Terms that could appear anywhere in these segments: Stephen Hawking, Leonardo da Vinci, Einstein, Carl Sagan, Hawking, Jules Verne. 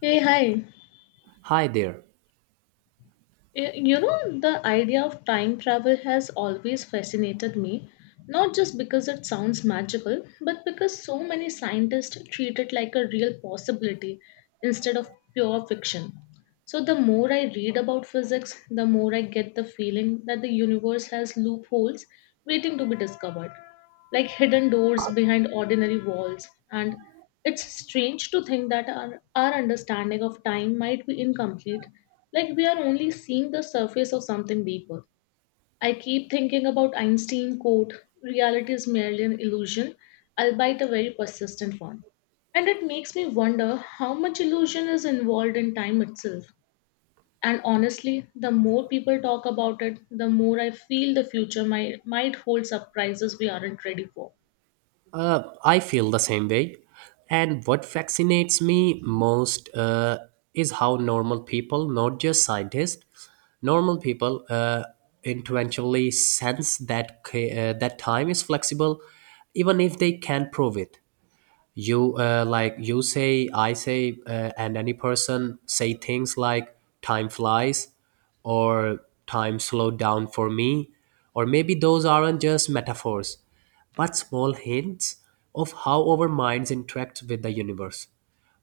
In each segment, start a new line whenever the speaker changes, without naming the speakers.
Hey, hi.
Hi there.
The idea of time travel has always fascinated me, not just because it sounds magical, but because so many scientists treat it like a real possibility instead of pure fiction. So, the more I read about physics, the more I get the feeling that the universe has loopholes waiting to be discovered, like hidden doors behind ordinary walls. And it's strange to think that our understanding of time might be incomplete, like we are only seeing the surface of something deeper. I keep thinking about Einstein quote, reality is merely an illusion, albeit a very persistent one. And it makes me wonder how much illusion is involved in time itself. And honestly, the more people talk about it, the more I feel the future might hold surprises we aren't ready for.
I feel the same way. And what fascinates me most is how normal people, not just scientists, normal people intuitively sense that that time is flexible, even if they can't prove it. You Like you say, I say, and any person say things like "time flies" or "time slowed down for me," or maybe those aren't just metaphors but small hints of how our minds interact with the universe.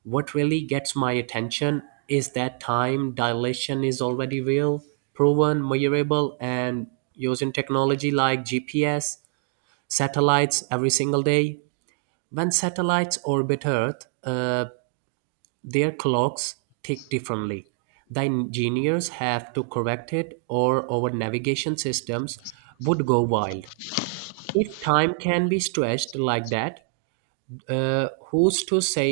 What really gets my attention is that time dilation is already real, proven, measurable, and using technology like GPS, satellites every single day. When satellites orbit Earth, their clocks tick differently. The engineers have to correct it, or our navigation systems would go wild. If time can be stretched like that, who's to say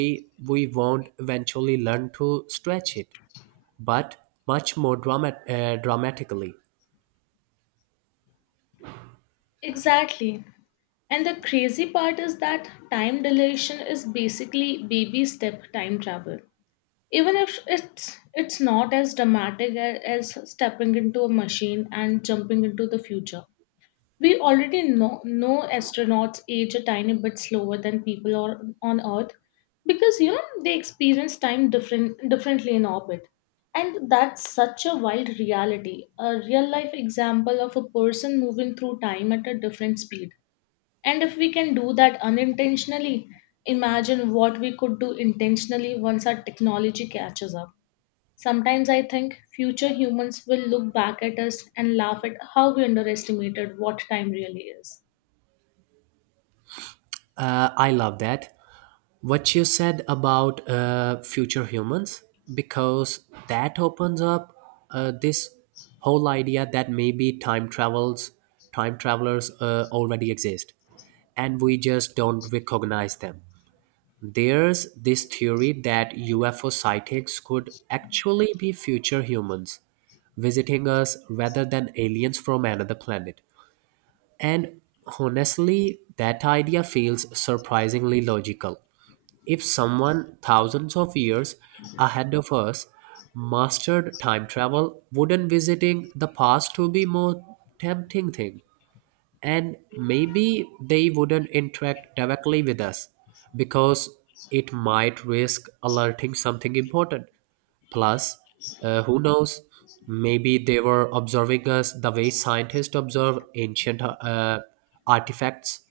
we won't eventually learn to stretch it, but much more dramatically?
Exactly. And the crazy part is that time dilation is basically baby step time travel. Even if it's not as dramatic as stepping into a machine and jumping into the future. We already know astronauts age a tiny bit slower than people on Earth because they experience time differently in orbit. And that's such a wild reality, a real life example of a person moving through time at a different speed, and if we can do that unintentionally, imagine what we could do intentionally once our technology catches up. Sometimes I think future humans will look back at us and laugh at how we underestimated what time really is.
I love that. What you said about future humans, because that opens up this whole idea that maybe time travelers already exist, and we just don't recognize them. There's this theory that UFO sightings could actually be future humans visiting us rather than aliens from another planet. And honestly, that idea feels surprisingly logical. If someone thousands of years ahead of us mastered time travel, wouldn't visiting the past to be more tempting thing? And maybe they wouldn't interact directly with us because it might risk alerting something important. Plus, who knows? Maybe they were observing us the way scientists observe ancient artifacts.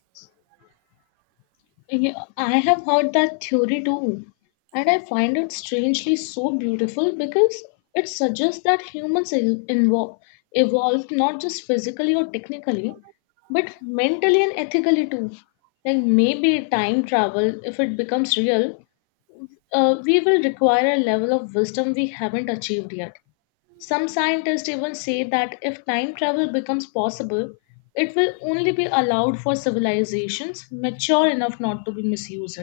Yeah, I have heard that theory too, and I find it strangely so beautiful because it suggests that humans evolved not just physically or technically, but mentally and ethically too. Like maybe time travel, if it becomes real, we will require a level of wisdom we haven't achieved yet. Some scientists even say that if time travel becomes possible, it will only be allowed for civilizations mature enough not to be misused.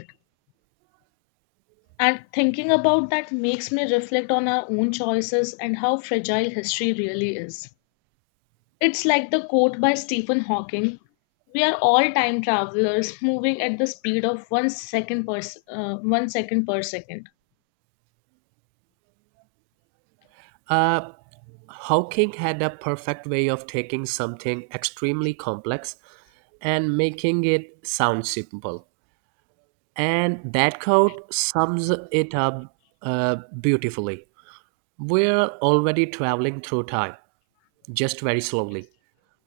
And thinking about that makes me reflect on our own choices and how fragile history really is. It's like the quote by Stephen Hawking, we are all time travelers moving at the speed of one second per, one second per second.
Uh, Hawking had a perfect way of taking something extremely complex and making it sound simple. And that quote sums it up beautifully. We're already traveling through time, just very slowly.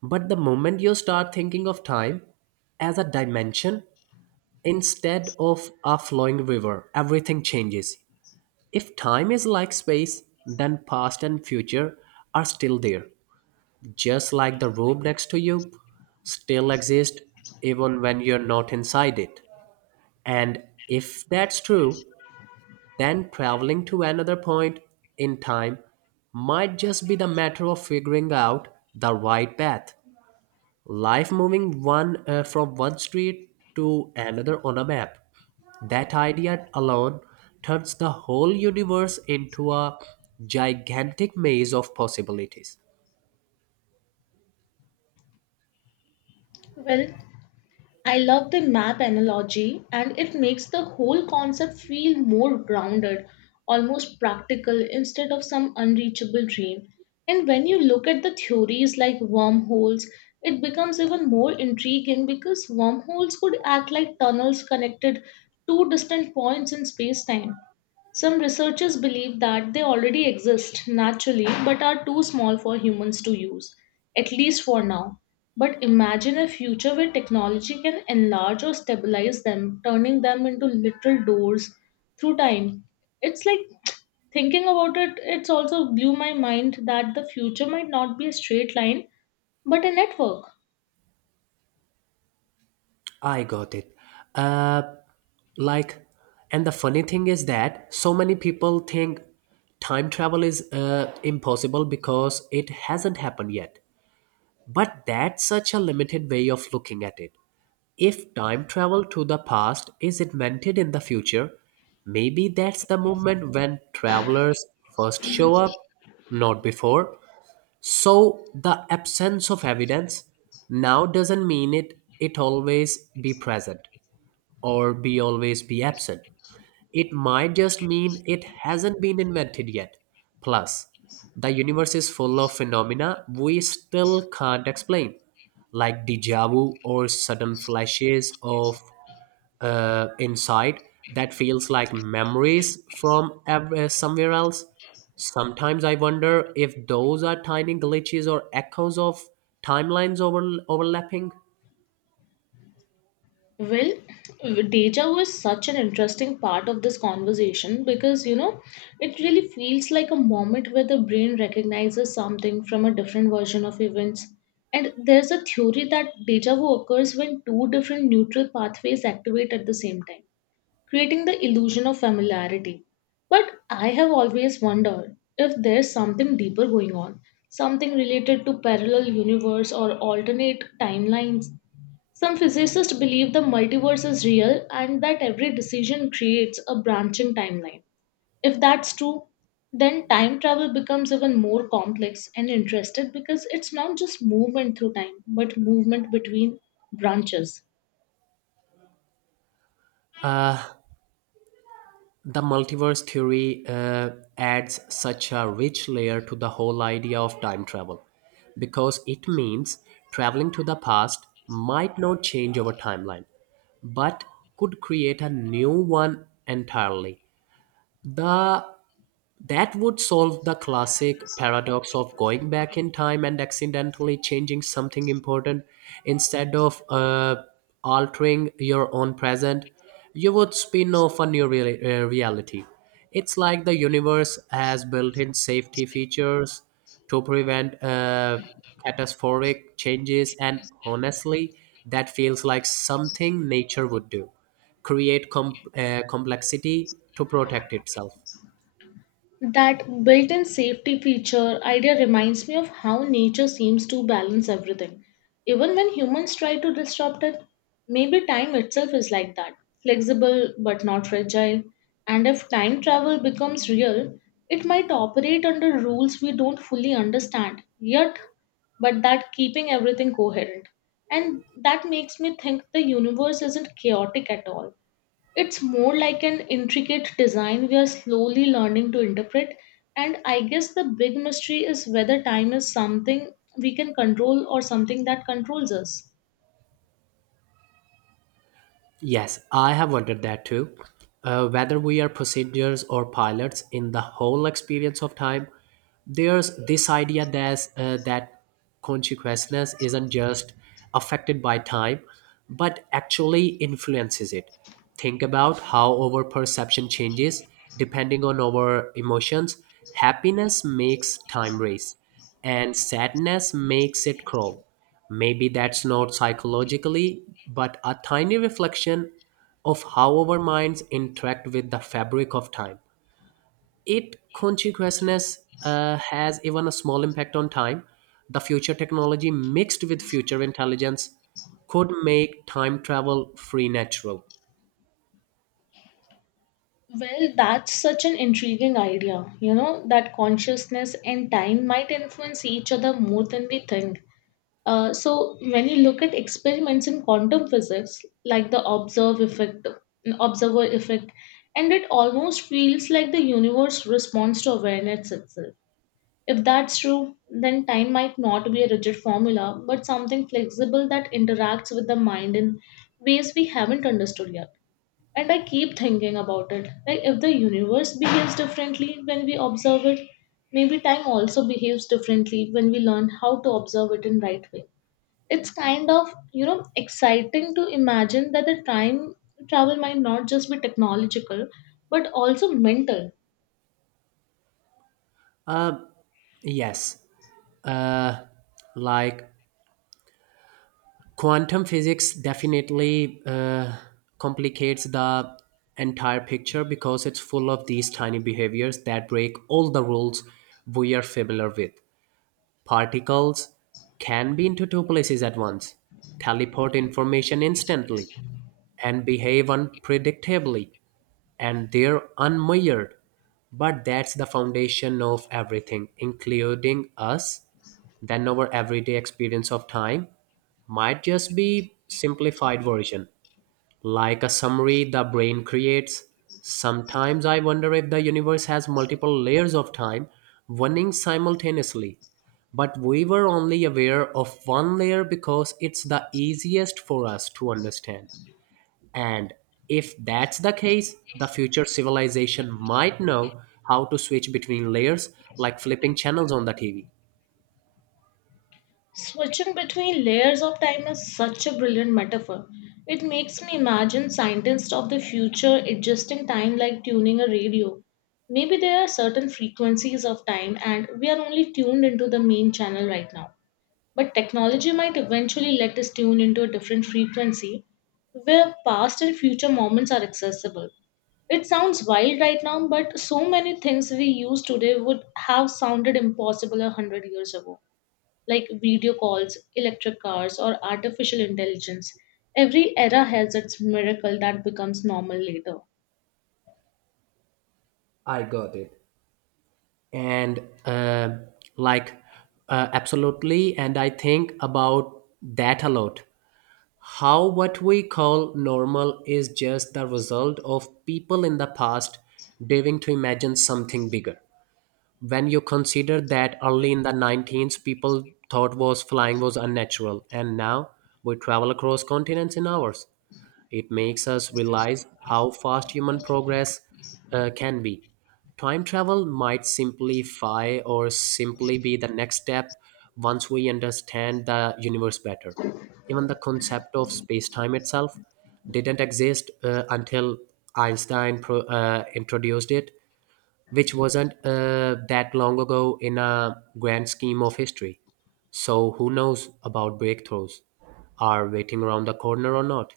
But the moment you start thinking of time as a dimension instead of a flowing river, everything changes. If time is like space, then past and future are still there, just like the room next to you still exists even when you're not inside it. And if that's true, then traveling to another point in time might just be the matter of figuring out the right path. Life moving one from one street to another on a map. That idea alone turns the whole universe into a gigantic maze of possibilities.
Well, I love the map analogy, and it makes the whole concept feel more grounded, almost practical instead of some unreachable dream. And when you look at the theories like wormholes, it becomes even more intriguing because wormholes could act like tunnels connected to distant points in space time. Some researchers believe that they already exist naturally but are too small for humans to use, at least for now. But imagine a future where technology can enlarge or stabilize them, turning them into literal doors through time. It's like, thinking about it, it's also blew my mind that the future might not be a straight line, but a network.
I got it. Uh, like, and the funny thing is that so many people think time travel is impossible because it hasn't happened yet. But that's such a limited way of looking at it. If time travel to the past is invented in the future, maybe that's the moment when travelers first show up, not before. So the absence of evidence now doesn't mean it always be present or be always be absent. It might just mean it hasn't been invented yet. Plus, the universe is full of phenomena we still can't explain, like deja vu or sudden flashes of insight that feels like memories from somewhere else. Sometimes I wonder if those are tiny glitches or echoes of timelines overlapping.
Well, deja vu is such an interesting part of this conversation because it really feels like a moment where the brain recognizes something from a different version of events. And there's a theory that deja vu occurs when two different neutral pathways activate at the same time, creating the illusion of familiarity. But I have always wondered if there's something deeper going on, something related to parallel universe or alternate timelines. Some physicists believe the multiverse is real and that every decision creates a branching timeline. If that's true, then time travel becomes even more complex and interesting because it's not just movement through time, but movement between branches.
Uh, The multiverse theory adds such a rich layer to the whole idea of time travel because it means traveling to the past might not change our timeline but could create a new one entirely. The That would solve the classic paradox of going back in time and accidentally changing something important instead of altering your own present. You would spin off a new reality. It's like the universe has built in safety features to prevent catastrophic changes, and honestly, that feels like something nature would do create complexity to protect itself.
That built in safety feature idea reminds me of how nature seems to balance everything. Even when humans try to disrupt it, maybe time itself is like that, flexible but not fragile. And if time travel becomes real, it might operate under rules we don't fully understand yet, but that keeping everything coherent. And that makes me think the universe isn't chaotic at all, it's more like an intricate design we are slowly learning to interpret, and I guess the big mystery is whether time is something we can control or something that controls us.
Yes, I have wondered that too. Whether we are passengers or pilots in the whole experience of time, there's this idea that consciousness isn't just affected by time, but actually influences it. Think about how our perception changes depending on our emotions. Happiness makes time race, and sadness makes it crawl. Maybe that's not psychologically, but a tiny reflection of how our minds interact with the fabric of time. It consciousness has even a small impact on time. The future technology mixed with future intelligence could make time travel free natural.
Well, that's such an intriguing idea, you know, that consciousness and time might influence each other more than we think. So, when you look at experiments in quantum physics, like the observer effect, and it almost feels like the universe responds to awareness itself. If that's true, then time might not be a rigid formula, but something flexible that interacts with the mind in ways we haven't understood yet. And I keep thinking about it. Like, if the universe behaves differently when we observe it, maybe time also behaves differently when we learn how to observe it in right way. It's kind of, you know, exciting to imagine that the time travel might not just be technological, but also mental.
Yes, uh, like quantum physics definitely uh, complicates the entire picture because it's full of these tiny behaviors that break all the rules we are familiar with. Particles can be into two places at once, teleport information instantly, and behave unpredictably. And they're unmired. But that's the foundation of everything, including us. Then our everyday experience of time might just be simplified version, like a summary the brain creates. Sometimes I wonder if the universe has multiple layers of time running simultaneously. But we were only aware of one layer because it's the easiest for us to understand. And if that's the case, the future civilization might know how to switch between layers like flipping channels on the TV.
Switching between layers of time is such a brilliant metaphor. It makes me imagine scientists of the future adjusting time like tuning a radio. Maybe there are certain frequencies of time and we are only tuned into the main channel right now. But technology might eventually let us tune into a different frequency where past and future moments are accessible. It sounds wild right now, but so many things we use today would have sounded impossible a hundred years ago, like video calls, electric cars, or artificial intelligence. Every era has its miracle that becomes normal later.
I got it. And uh, like, Absolutely. And I think about that a lot. How what we call normal is just the result of people in the past daring to imagine something bigger. When you consider that early in the 19th people thought was flying was unnatural and now we travel across continents in hours, it makes us realize how fast human progress can be. Time travel might simplify or simply be the next step once we understand the universe better. Even the concept of space-time itself didn't exist until Einstein introduced it, which wasn't that long ago in a grand scheme of history. So who knows about breakthroughs? Are waiting around the corner or not?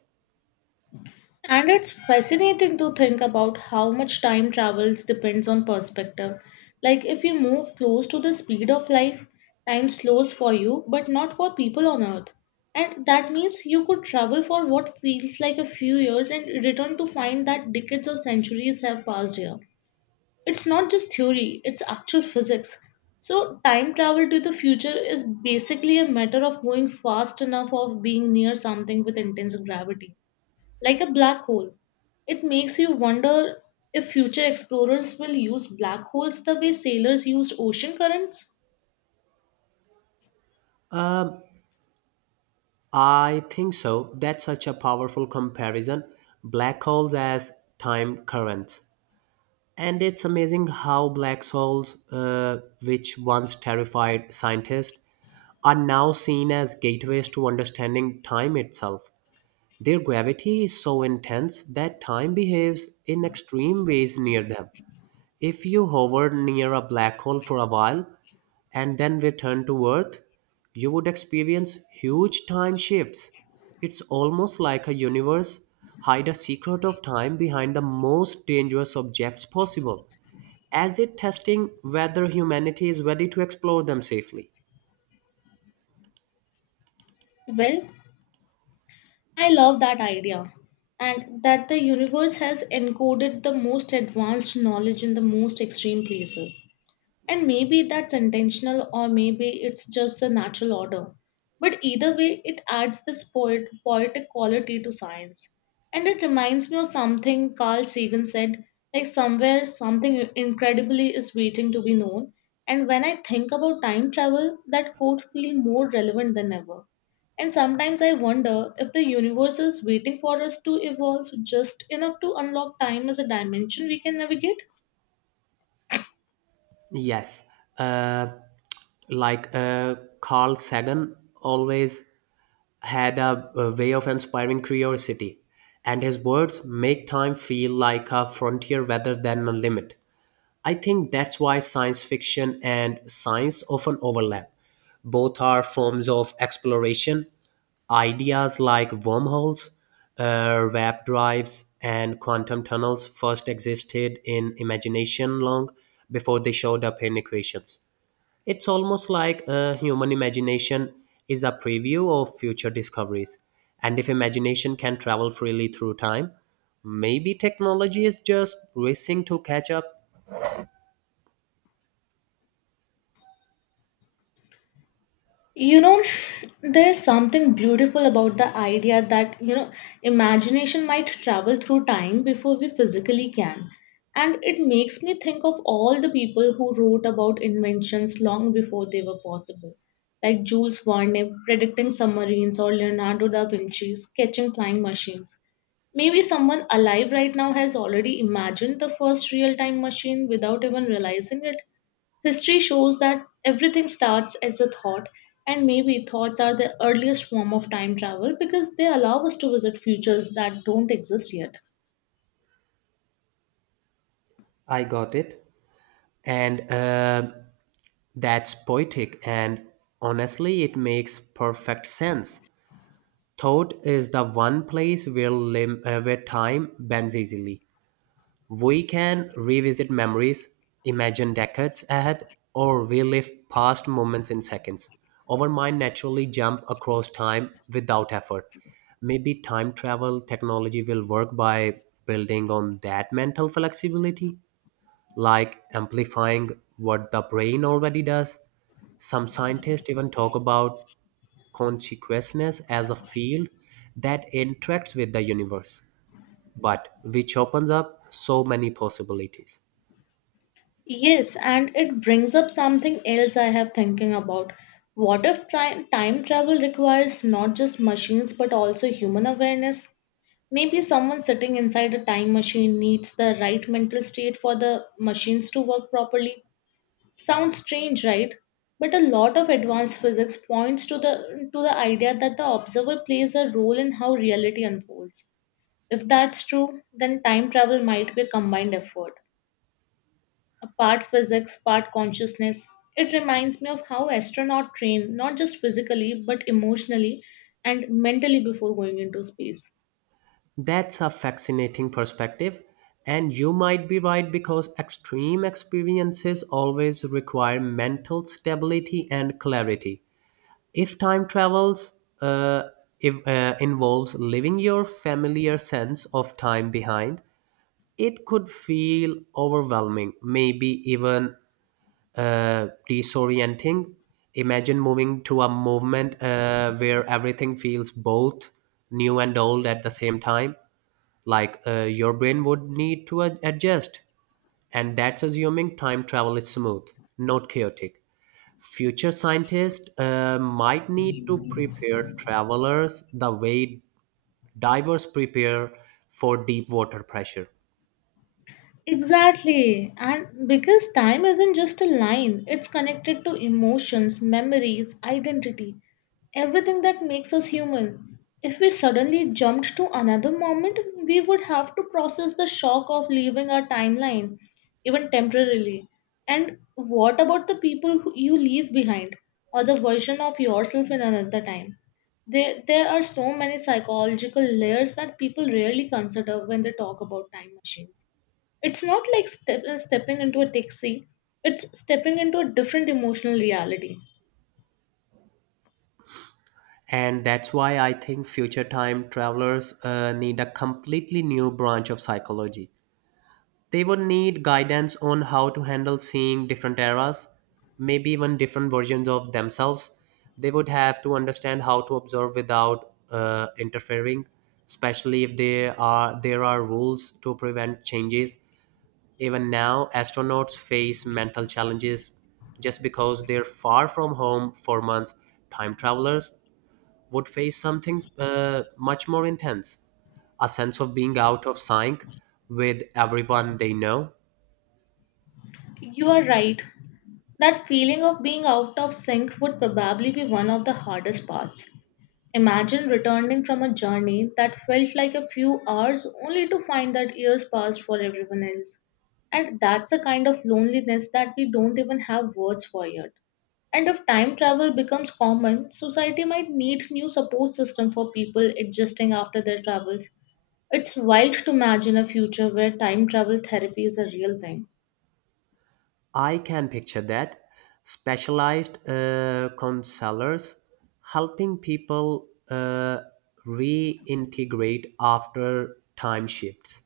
And it's fascinating to think about how much time travels depends on perspective. Like, if you move close to the speed of life, time slows for you, but not for people on Earth. And that means you could travel for what feels like a few years and return to find that decades or centuries have passed here. It's not just theory, it's actual physics. So, time travel to the future is basically a matter of going fast enough of being near something with intense gravity, like a black hole. It makes you wonder if future explorers will use black holes the way sailors used ocean currents.
I think so. That's such a powerful comparison. Black holes as time currents. And it's amazing how black holes, which once terrified scientists, are now seen as gateways to understanding time itself. Their gravity is so intense that time behaves in extreme ways near them. If you hovered near a black hole for a while and then returned to Earth, you would experience huge time shifts. It's almost like a universe hide a secret of time behind the most dangerous objects possible, as it testing whether humanity is ready to explore them safely.
Well, I love that idea, and that the universe has encoded the most advanced knowledge in the most extreme places. And maybe that's intentional, or maybe it's just the natural order. But either way, it adds this poetic quality to science. And it reminds me of something Carl Sagan said, like, somewhere, something incredibly is waiting to be known. And when I think about time travel, that quote feels more relevant than ever. And sometimes I wonder if the universe is waiting for us to evolve just enough to unlock time as a dimension we can navigate.
Yes, uh, Carl Sagan always had a way of inspiring curiosity, and his words make time feel like a frontier rather than a limit. I think that's why science fiction and science often overlap. Both are forms of exploration. Ideas like wormholes, warp drives, and quantum tunnels first existed in imagination long before they showed up in equations. It's almost like a human imagination is a preview of future discoveries. And if imagination can travel freely through time, maybe technology is just racing to catch up.
You know, there's something beautiful about the idea that, imagination might travel through time before we physically can, and it makes me think of all the people who wrote about inventions long before they were possible, like Jules Verne predicting submarines or Leonardo da Vinci sketching flying machines. Maybe someone alive right now has already imagined the first real time machine without even realizing it. History shows that everything starts as a thought, and maybe thoughts are the earliest form of time travel because they allow us to visit futures that don't exist yet.
I got it. And That's poetic. And honestly, it makes perfect sense. Thought is the one place where time bends easily. We can revisit memories, imagine decades ahead, or relive past moments in seconds. Our mind naturally jump across time without effort. Maybe time travel technology will work by building on that mental flexibility, like amplifying what the brain already does. Some scientists even talk about consciousness as a field that interacts with the universe, but which opens up so many possibilities.
Yes, and it brings up something else I have thinking about. What if time travel requires not just machines but also human awareness? Maybe someone sitting inside a time machine needs the right mental state for the machines to work properly. Sounds strange, right? But a lot of advanced physics points to the idea that the observer plays a role in how reality unfolds. If that's true, then time travel might be a combined effort, part physics, part consciousness. It reminds me of how astronauts train, not just physically, but emotionally and mentally before going into space.
That's a fascinating perspective, and you might be right because extreme experiences always require mental stability and clarity. If time travels if, involves leaving your familiar sense of time behind, it could feel overwhelming, maybe even disorienting. Imagine moving to a movement where everything feels both new and old at the same time, your brain would need to adjust, and that's assuming time travel is smooth, not chaotic. Future scientists might need to prepare travelers the way divers prepare for deep water pressure.
Exactly. And because time isn't just a line, it's connected to emotions, memories, identity, everything that makes us human. If we suddenly jumped to another moment, we would have to process the shock of leaving our timeline, even temporarily. And what about the people who you leave behind, or the version of yourself in another time? There are so many psychological layers that people rarely consider when they talk about time machines. It's not like stepping into a taxi, it's stepping into a different emotional reality.
And that's why I think future time travelers need a completely new branch of psychology. They would need guidance on how to handle seeing different eras, maybe even different versions of themselves. They would have to understand how to observe without interfering, especially if there are rules to prevent changes. Even now, astronauts face mental challenges just because they're far from home for months. Time travelers would face something much more intense, a sense of being out of sync with everyone they know.
You are right. That feeling of being out of sync would probably be one of the hardest parts. Imagine returning from a journey that felt like a few hours only to find that years passed for everyone else. And that's a kind of loneliness that we don't even have words for yet. And if time travel becomes common, society might need new support system for people adjusting after their travels. It's wild to imagine a future where time travel therapy is a real thing.
I can picture that. Specialized counselors helping people reintegrate after time shifts.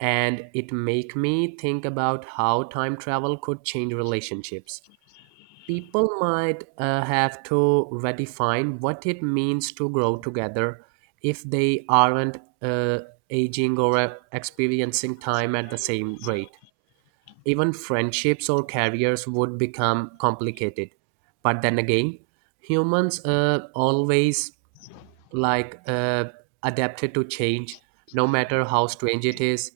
And it make me think about how time travel could change relationships. People might have to redefine what it means to grow together if they aren't uh, aging or experiencing time at the same rate. Even friendships or careers would become complicated. But then again, humans always like uh, adapted to change, no matter how strange it is.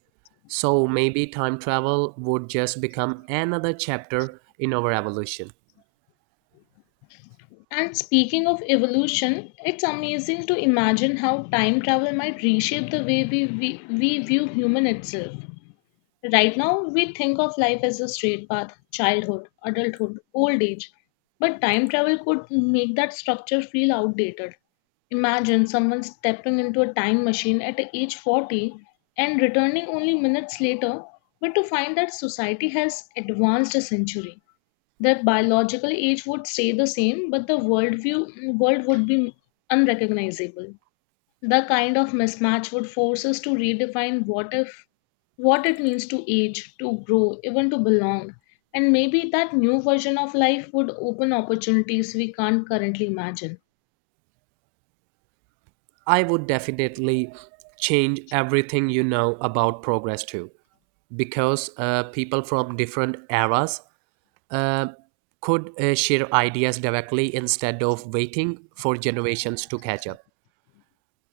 So maybe time travel would just become another chapter in our evolution.
And speaking of evolution, it's amazing to imagine how time travel might reshape the way we view human itself. Right now, we think of life as a straight path childhood, adulthood, old age. But time travel could make that structure feel outdated. Imagine someone stepping into a time machine at age 40 and returning only minutes later, but to find that society has advanced a century. Their biological age would stay the same, but the worldview world would be unrecognizable. The kind of mismatch would force us to redefine what if what it means to age, to grow, even to belong. And maybe that new version of life would open opportunities we can't currently imagine.
I would definitely change everything you know about progress too because people from different eras uh, could share ideas directly instead of waiting for generations to catch up.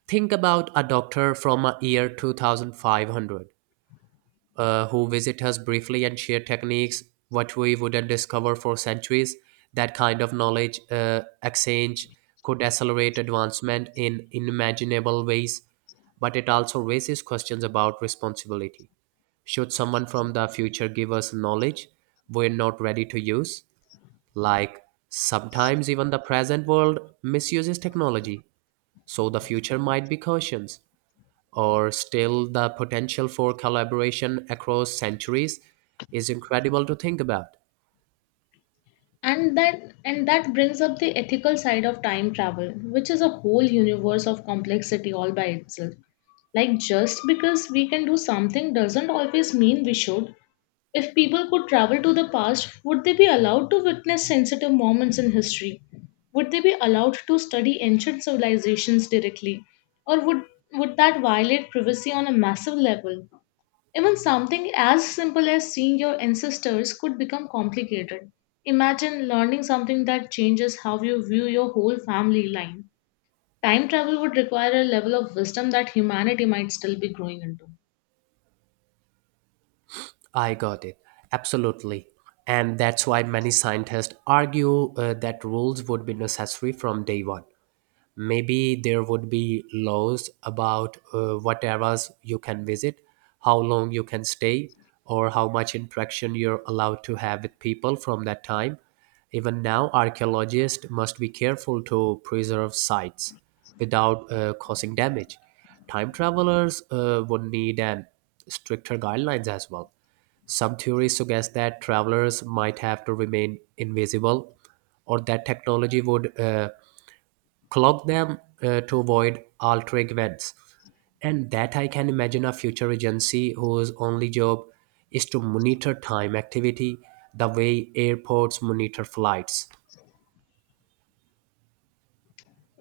Think about a doctor from a year 2500, who visit us briefly and share techniques what we wouldn't discover for centuries. That kind of knowledge exchange could accelerate advancement in unimaginable ways, but it also raises questions about responsibility. Should someone from the future give us knowledge we're not ready to use? Like, sometimes even the present world misuses technology, so the future might be cautious. Or still the potential for collaboration across centuries is incredible to think about.
And that brings up the ethical side of time travel, which is a whole universe of complexity all by itself. Like just because we can do something doesn't always mean we should. If people could travel to the past, would they be allowed to witness sensitive moments in history? Would they be allowed to study ancient civilizations directly? Or would, would that violate privacy on a massive level? Even something as simple as seeing your ancestors could become complicated. Imagine learning something that changes how you view your whole family line. Time travel would require a level of wisdom that humanity might still be growing into.
I got it, absolutely. And that's why many scientists argue that rules would be necessary from day one. Maybe there would be laws about what eras you can visit, how long you can stay, or how much interaction you're allowed to have with people from that time. Even now archaeologists must be careful to preserve sites without causing damage. Time travelers would need an stricter guidelines as well. Some theories suggest that travelers might have to remain invisible, or that technology would clog them to avoid altering events. And that I can imagine a future agency whose only job is to monitor time activity the way airports monitor flights.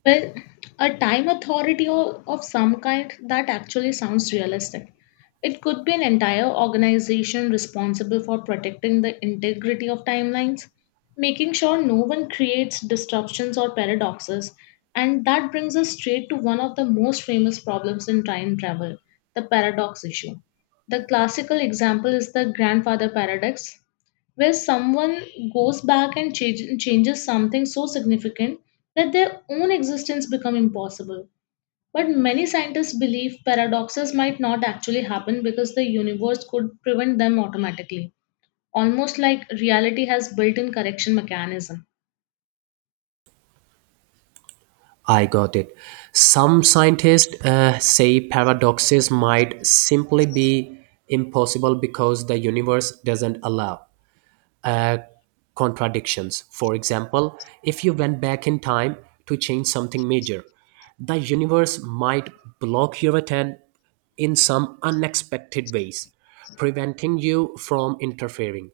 Well, a time authority of some kind that actually sounds realistic. It could be an entire organization responsible for protecting the integrity of timelines, making sure no one creates disruptions or paradoxes. And that brings us straight to one of the most famous problems in time travel, the paradox issue. The classical example is the grandfather paradox, where someone goes back and changes something so significant that their own existence become impossible, but many scientists believe paradoxes might not actually happen because the universe could prevent them automatically, almost like reality has built-in correction mechanism.
I got it. Some scientists say paradoxes might simply be impossible because the universe doesn't allow uh, contradictions. For example, if you went back in time to change something major, the universe might block your attempt in some unexpected ways, preventing you from interfering.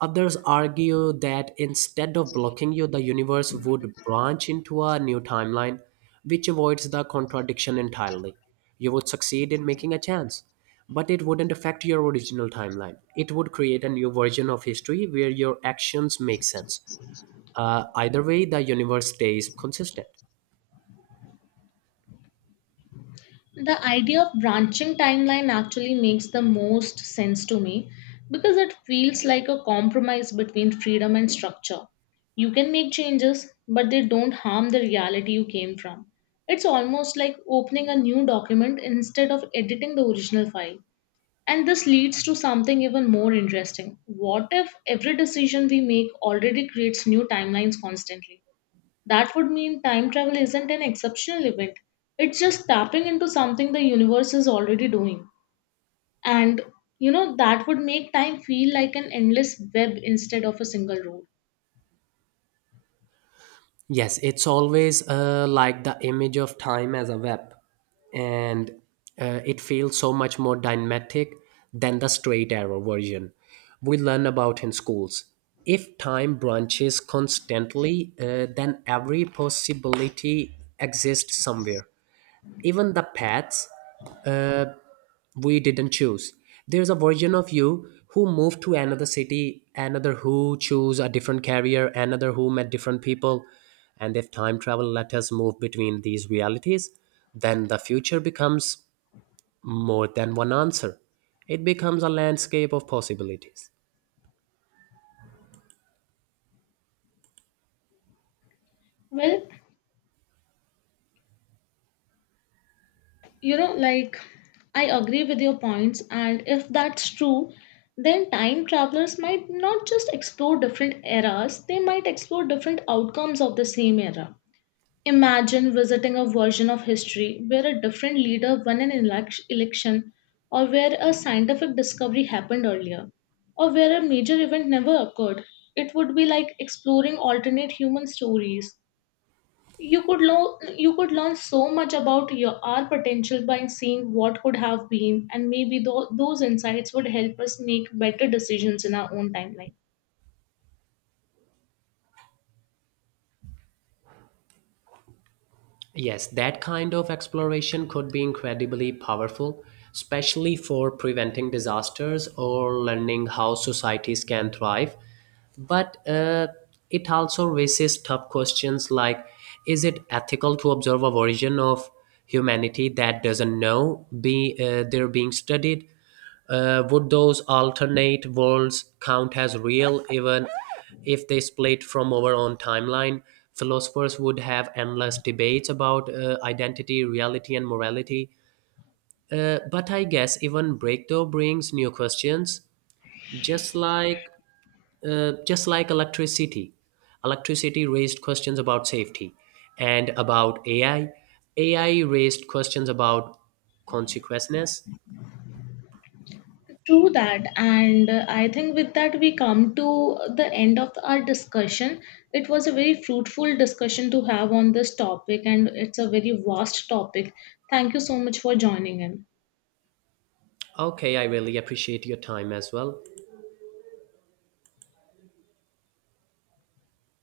Others argue that instead of blocking you, the universe would branch into a new timeline, which avoids the contradiction entirely. You would succeed in making a chance, but it wouldn't affect your original timeline. It would create a new version of history where your actions make sense. Either way, the universe stays consistent.
The idea of branching timeline actually makes the most sense to me because it feels like a compromise between freedom and structure. You can make changes, but they don't harm the reality you came from. It's almost like opening a new document instead of editing the original file. And this leads to something even more interesting. What if every decision we make already creates new timelines constantly? That would mean time travel isn't an exceptional event. It's just tapping into something the universe is already doing. And you know, that would make time feel like an endless web instead of a single road.
Yes, it's always like the image of time as a web, and it feels so much more dynamic than the straight arrow version we learn about in schools. If time branches constantly, then every possibility exists somewhere. Even the paths uh, we didn't choose. There's a version of you who moved to another city, another who chose a different career, another who met different people. And if time travel let us move between these realities, then the future becomes more than one answer. It becomes a landscape of possibilities.
Well, you know, like I agree with your points, and if that's true, then time travelers might not just explore different eras, they might explore different outcomes of the same era. Imagine visiting a version of history where a different leader won an election, or where a scientific discovery happened earlier, or where a major event never occurred. It would be like exploring alternate human stories. You could learn so much about our potential by seeing what could have been, and maybe those insights would help us make better decisions in our own timeline.
Yes, that kind of exploration could be incredibly powerful, especially for preventing disasters or learning how societies can thrive. But it also raises tough questions like, is it ethical to observe a version of humanity that doesn't know they're being studied? Would those alternate worlds count as real even if they split from our own timeline? Philosophers would have endless debates about identity, reality, and morality. But I guess even breakthrough brings new questions, just like just like electricity. Electricity raised questions about safety, and about AI. AI raised questions about consequences.
True that, and I think with that we come to the end of our discussion. It was a very fruitful discussion to have on this topic, and it's a very vast topic. Thank you so much for joining in.
Okay, I really appreciate your time as well.